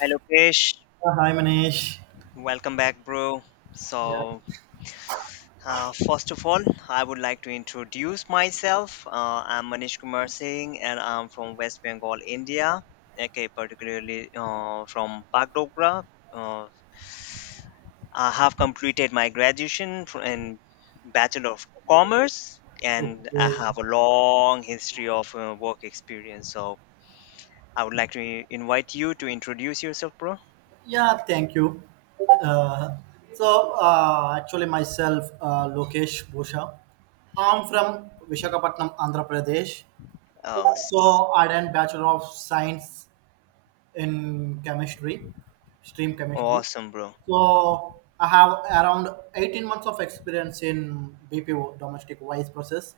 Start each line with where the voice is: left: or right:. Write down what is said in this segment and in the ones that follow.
left: Hi Lokesh,
right: Yeah, hi Manish.
left: welcome back, bro.
right: Yeah,
left: So, first of all, I would like to introduce myself. I'm Manish Kumar Singh and I'm from West Bengal, India, okay, particularly from Bagdogra. Uh, I have completed my graduation in Bachelor of Commerce and I
right: okay.
left: have a long history of work experience. So, I would like to invite you to introduce yourself, bro.
right: Yeah, thank you. Uh, actually myself, Lokesh Bhusha. I'm from Vishakhapatnam, Andhra Pradesh.
left: Oh, s-
right: So I done Bachelor of Science in Chemistry, stream chemistry.
left: Awesome, bro.
right: So I have around 18 months of experience in BPO, domestic wise process.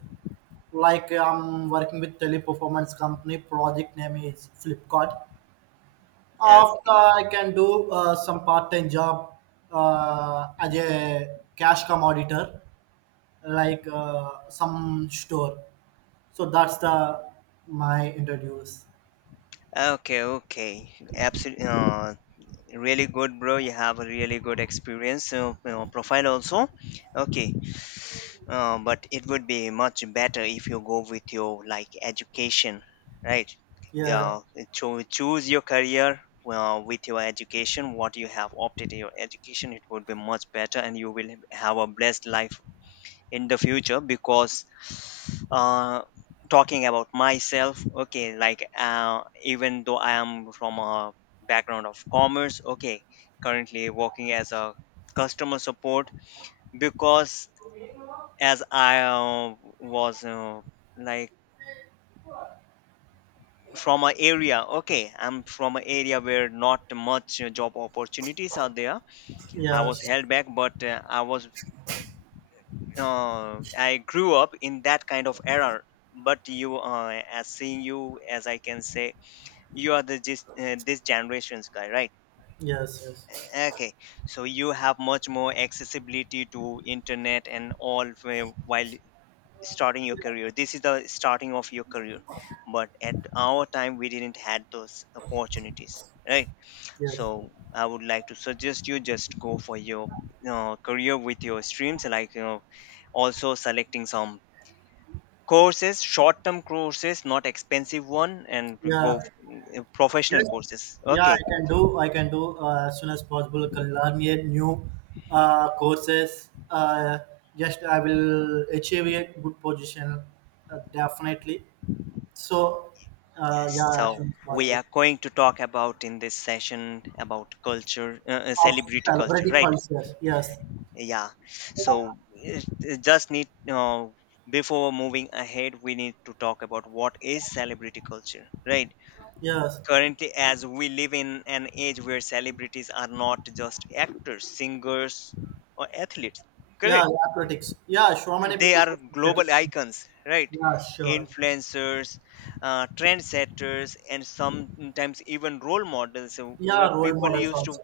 right: Like I'm working with teleperformance company, project name is Flipkart. After
left: Okay.
right: I can do some part-time job as a cash come auditor, like some store. So that's the my interviews.
left: Okay, okay. Absolutely. Really good, bro. You have a really good experience profile also. Okay. But it would be much better if you go with your like education, right?
right: Yeah.
left: Uh, to choose your career with your education, what you have opted your education, it would be much better and you will have a blessed life in the future because uh, talking about myself, okay, like even though I am from a background of commerce, okay, currently working as a customer support because as I was like from an area, okay, I'm from an area where not much job opportunities are there. I was
right: Yes.
left: held back, but I was I grew up in that kind of era. But you, as seeing you, as I can say, you are the this, this generation's guy, right?
right: Yes. Yes.
left: Okay, so you have much more accessibility to internet and all while starting your career. This is the starting of your career, but at our time we didn't had those opportunities, right?
right: Yes.
left: So I would like to suggest you just go for your career with your streams, like you know, also selecting some courses, short-term courses, not expensive one, and we
right: Yeah.
left: go professional
right: Yes.
left: courses.
right: Yeah.
left: Okay.
right: I can do. I can do as soon as possible. Can learn a new courses. Just I will achieve a good position. Definitely. So,
left: Yes.
right: yeah,
left: So
right: Ashwin was
left: we
right: good.
left: are going to talk about in this session about culture,
right: Of
left: celebrity culture,
right: celebrity
left: right?
right: culture, yes,
left: Yeah. So it just need before moving ahead, we need to talk about what is celebrity culture, right?
right: yes,
left: Currently, as we live in an age where celebrities are not just actors, singers, or athletes,
right: yeah,
left: correct?
right: athletics, yeah, so many
left: They
right: people
left: are
right: are
left: global
right: celebrities.
left: icons, right?
right: Yeah, sure.
left: Influencers, trendsetters, and sometimes even role models, where
right: Yeah, role
left: people
right: models
left: used to
right: also.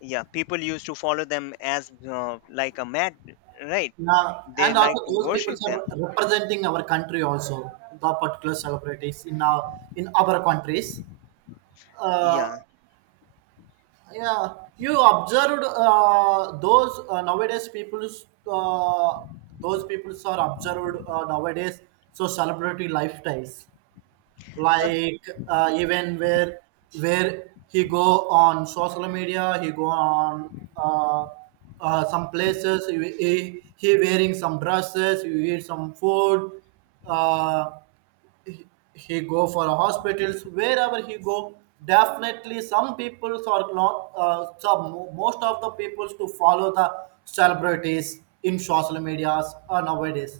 left: yeah people used to follow them as like a mad, right?
right: Yeah,
left: They
right: and
left: like
right: also
left: to
right: those people
left: worship them.
right: are representing our country also. The particular celebrities in our countries. Uh,
left: Yeah.
right: yeah, you observed those nowadays people's those peoples are observed nowadays. So celebrity lifestyles,
left: Uh,
right: like, even where he go on social media, he go on uh, some places, he wearing some dresses, he eat some food, uh, he go for hospitals wherever he go. Definitely some peoples are not some, most of the peoples to follow the celebrities in social medias nowadays.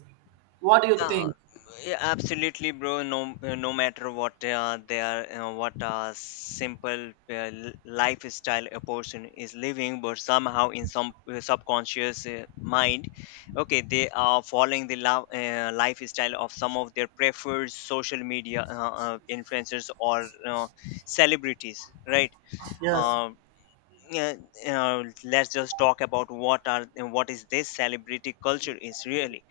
right: What do you
left: Yeah,
right: think?
left: yeah, absolutely, bro. No, no matter what their what simple lifestyle a person is living, but somehow in some subconscious mind, okay, they are following the lifestyle of some of their preferred social media influencers or celebrities, right?
right: Yes,
left: Um, yeah, let's just talk about what is this celebrity culture is really.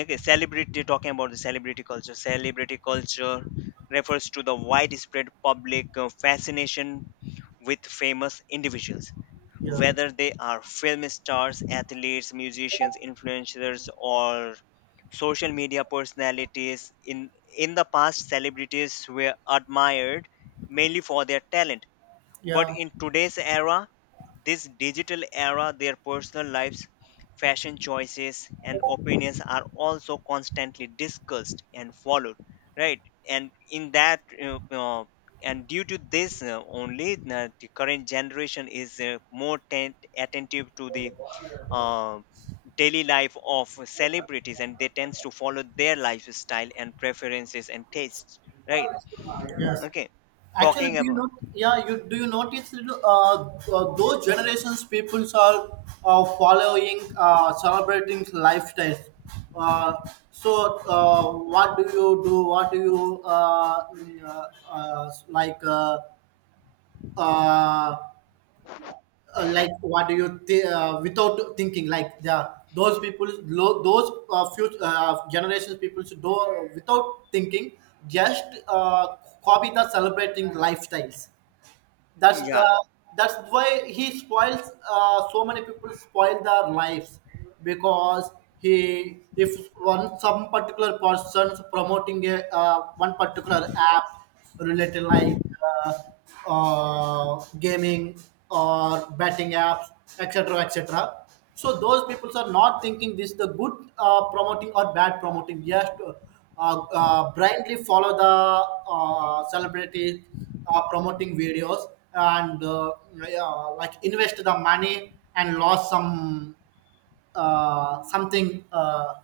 left: Okay, celebrity talking about the celebrity culture, celebrity culture refers to the widespread public fascination with famous individuals,
right: yeah,
left: whether they are film stars, athletes, musicians, influencers, or social media personalities. In the past, celebrities were admired mainly for their talent, but
right: yeah.
left: in today's era, this digital era, their personal lives, fashion choices, and opinions are also constantly discussed and followed, right? And in that, uh, uh, and due to this only, the current generation is more attentive to the uh, daily life of celebrities, and they tends to follow their lifestyle and preferences and tastes, right?
right: Yes.
left: Okay,
right: Actually,
left: talking
right: do you
left: about
right: not? Yeah, you Do you notice little, those generations people are following celebrating lifestyles. Uh, so, what do you do? What do you like? Uh, like, what do you without thinking, like, the those people those future generations people should do without thinking, just copy the celebrating lifestyles. that's
left: yeah,
right: uh, that's why he spoils, so many people spoil their lives, because he, if one, some particular person's promoting a, one particular app related, like, uh, gaming or betting apps, etc, etc. So those people are not thinking this the good promoting or bad promoting, just blindly follow the celebrity promoting videos, and yeah, like invest the money and lost some something,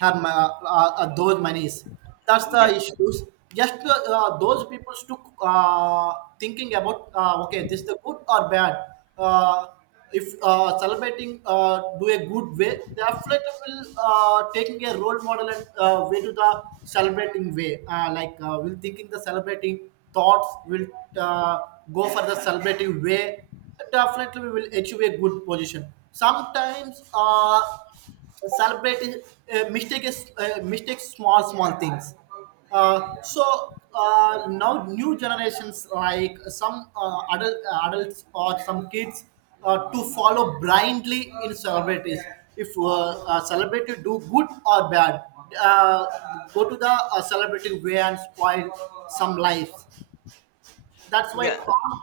right: her my those monies. That's the
left: yeah.
right: issues. Just those people to thinking about, okay, this the good or bad. Uh, if celebrating do a good way, the athlete will taking a role model and way to the celebrating way. Like, will thinking the celebrating thoughts will uh, go for the celebrating way, definitely we will achieve a good position. Sometimes celebrate mistake is mistake small small things. So now new generations, like some adults or some kids to follow blindly in celebrities. If a celebrity do good or bad, uh, go to the celebrity way and spoil some life, that's why
left: Yeah.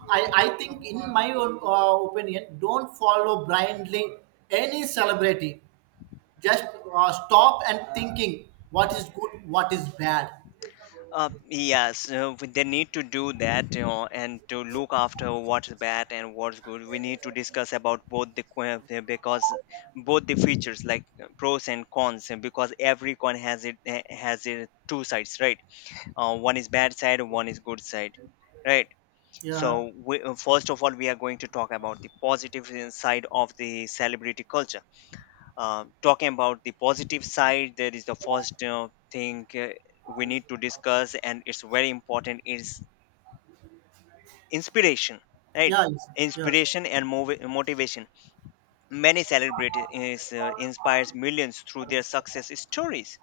right: I think, in my own opinion, don't follow blindly any celebrity, just stop and thinking what is good, what is bad.
left: Yes, they need to do that, you know, and to look after what's bad and what's good. We need to discuss about both because both the features like pros and cons, and because every coin has has it two sides, right? One is bad side, one is good side, right?
right: Yeah,
left: So we, first of all, we are going to talk about the positive side of the celebrity culture. Talking about the positive side, there is the first thing we need to discuss, and it's very important, is inspiration, right?
right: yeah, yes, yes,
left: Inspiration and motivation. Many celebrities inspires millions through their success stories,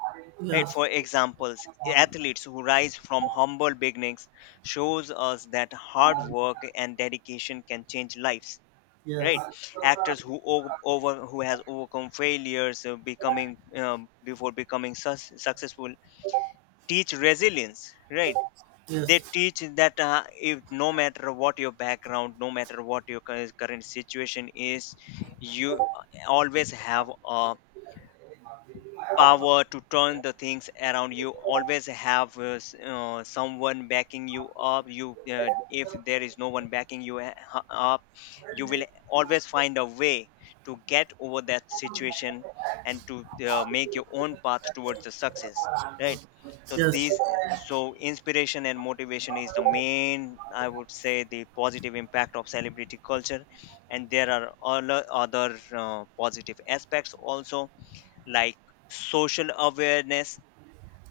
left: right?
right: yes,
left: For examples, athletes who rise from humble beginnings shows us that hard work and dedication can change lives, right? Actors who o- over who has overcome failures becoming before becoming successful teach resilience, right? They
right: yes, yes,
left: teach that if no matter what your background, no matter what your current situation is, you always have a power to turn the things around. You always have someone backing you up. You if there is no one backing you up, you will always find a way to get over that situation and to make your own path towards the success, right? So
right: yes.
left: so inspiration and motivation is the main, I would say, the positive impact of celebrity culture. And there are all other positive aspects also, like social awareness.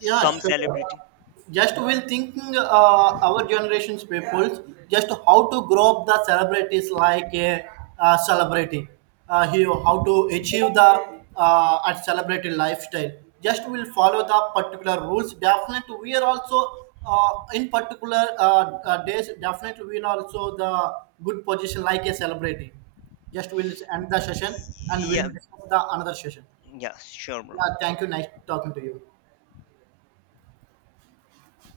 right: Yeah, sure.
left: celebrity,
right: Just will thinking, our generation's people just how to grow up the celebrities like a, celebrity, how to achieve the, a celebrity lifestyle. Just will follow the particular rules. Definitely, we are also in particular days. Definitely, we are also the good position like a celebrity. Just will end the session and
left: yeah,
right: we'll discuss the another session.
left: yeah, sure, bro.
right: Yeah, thank you. Nice talking to you.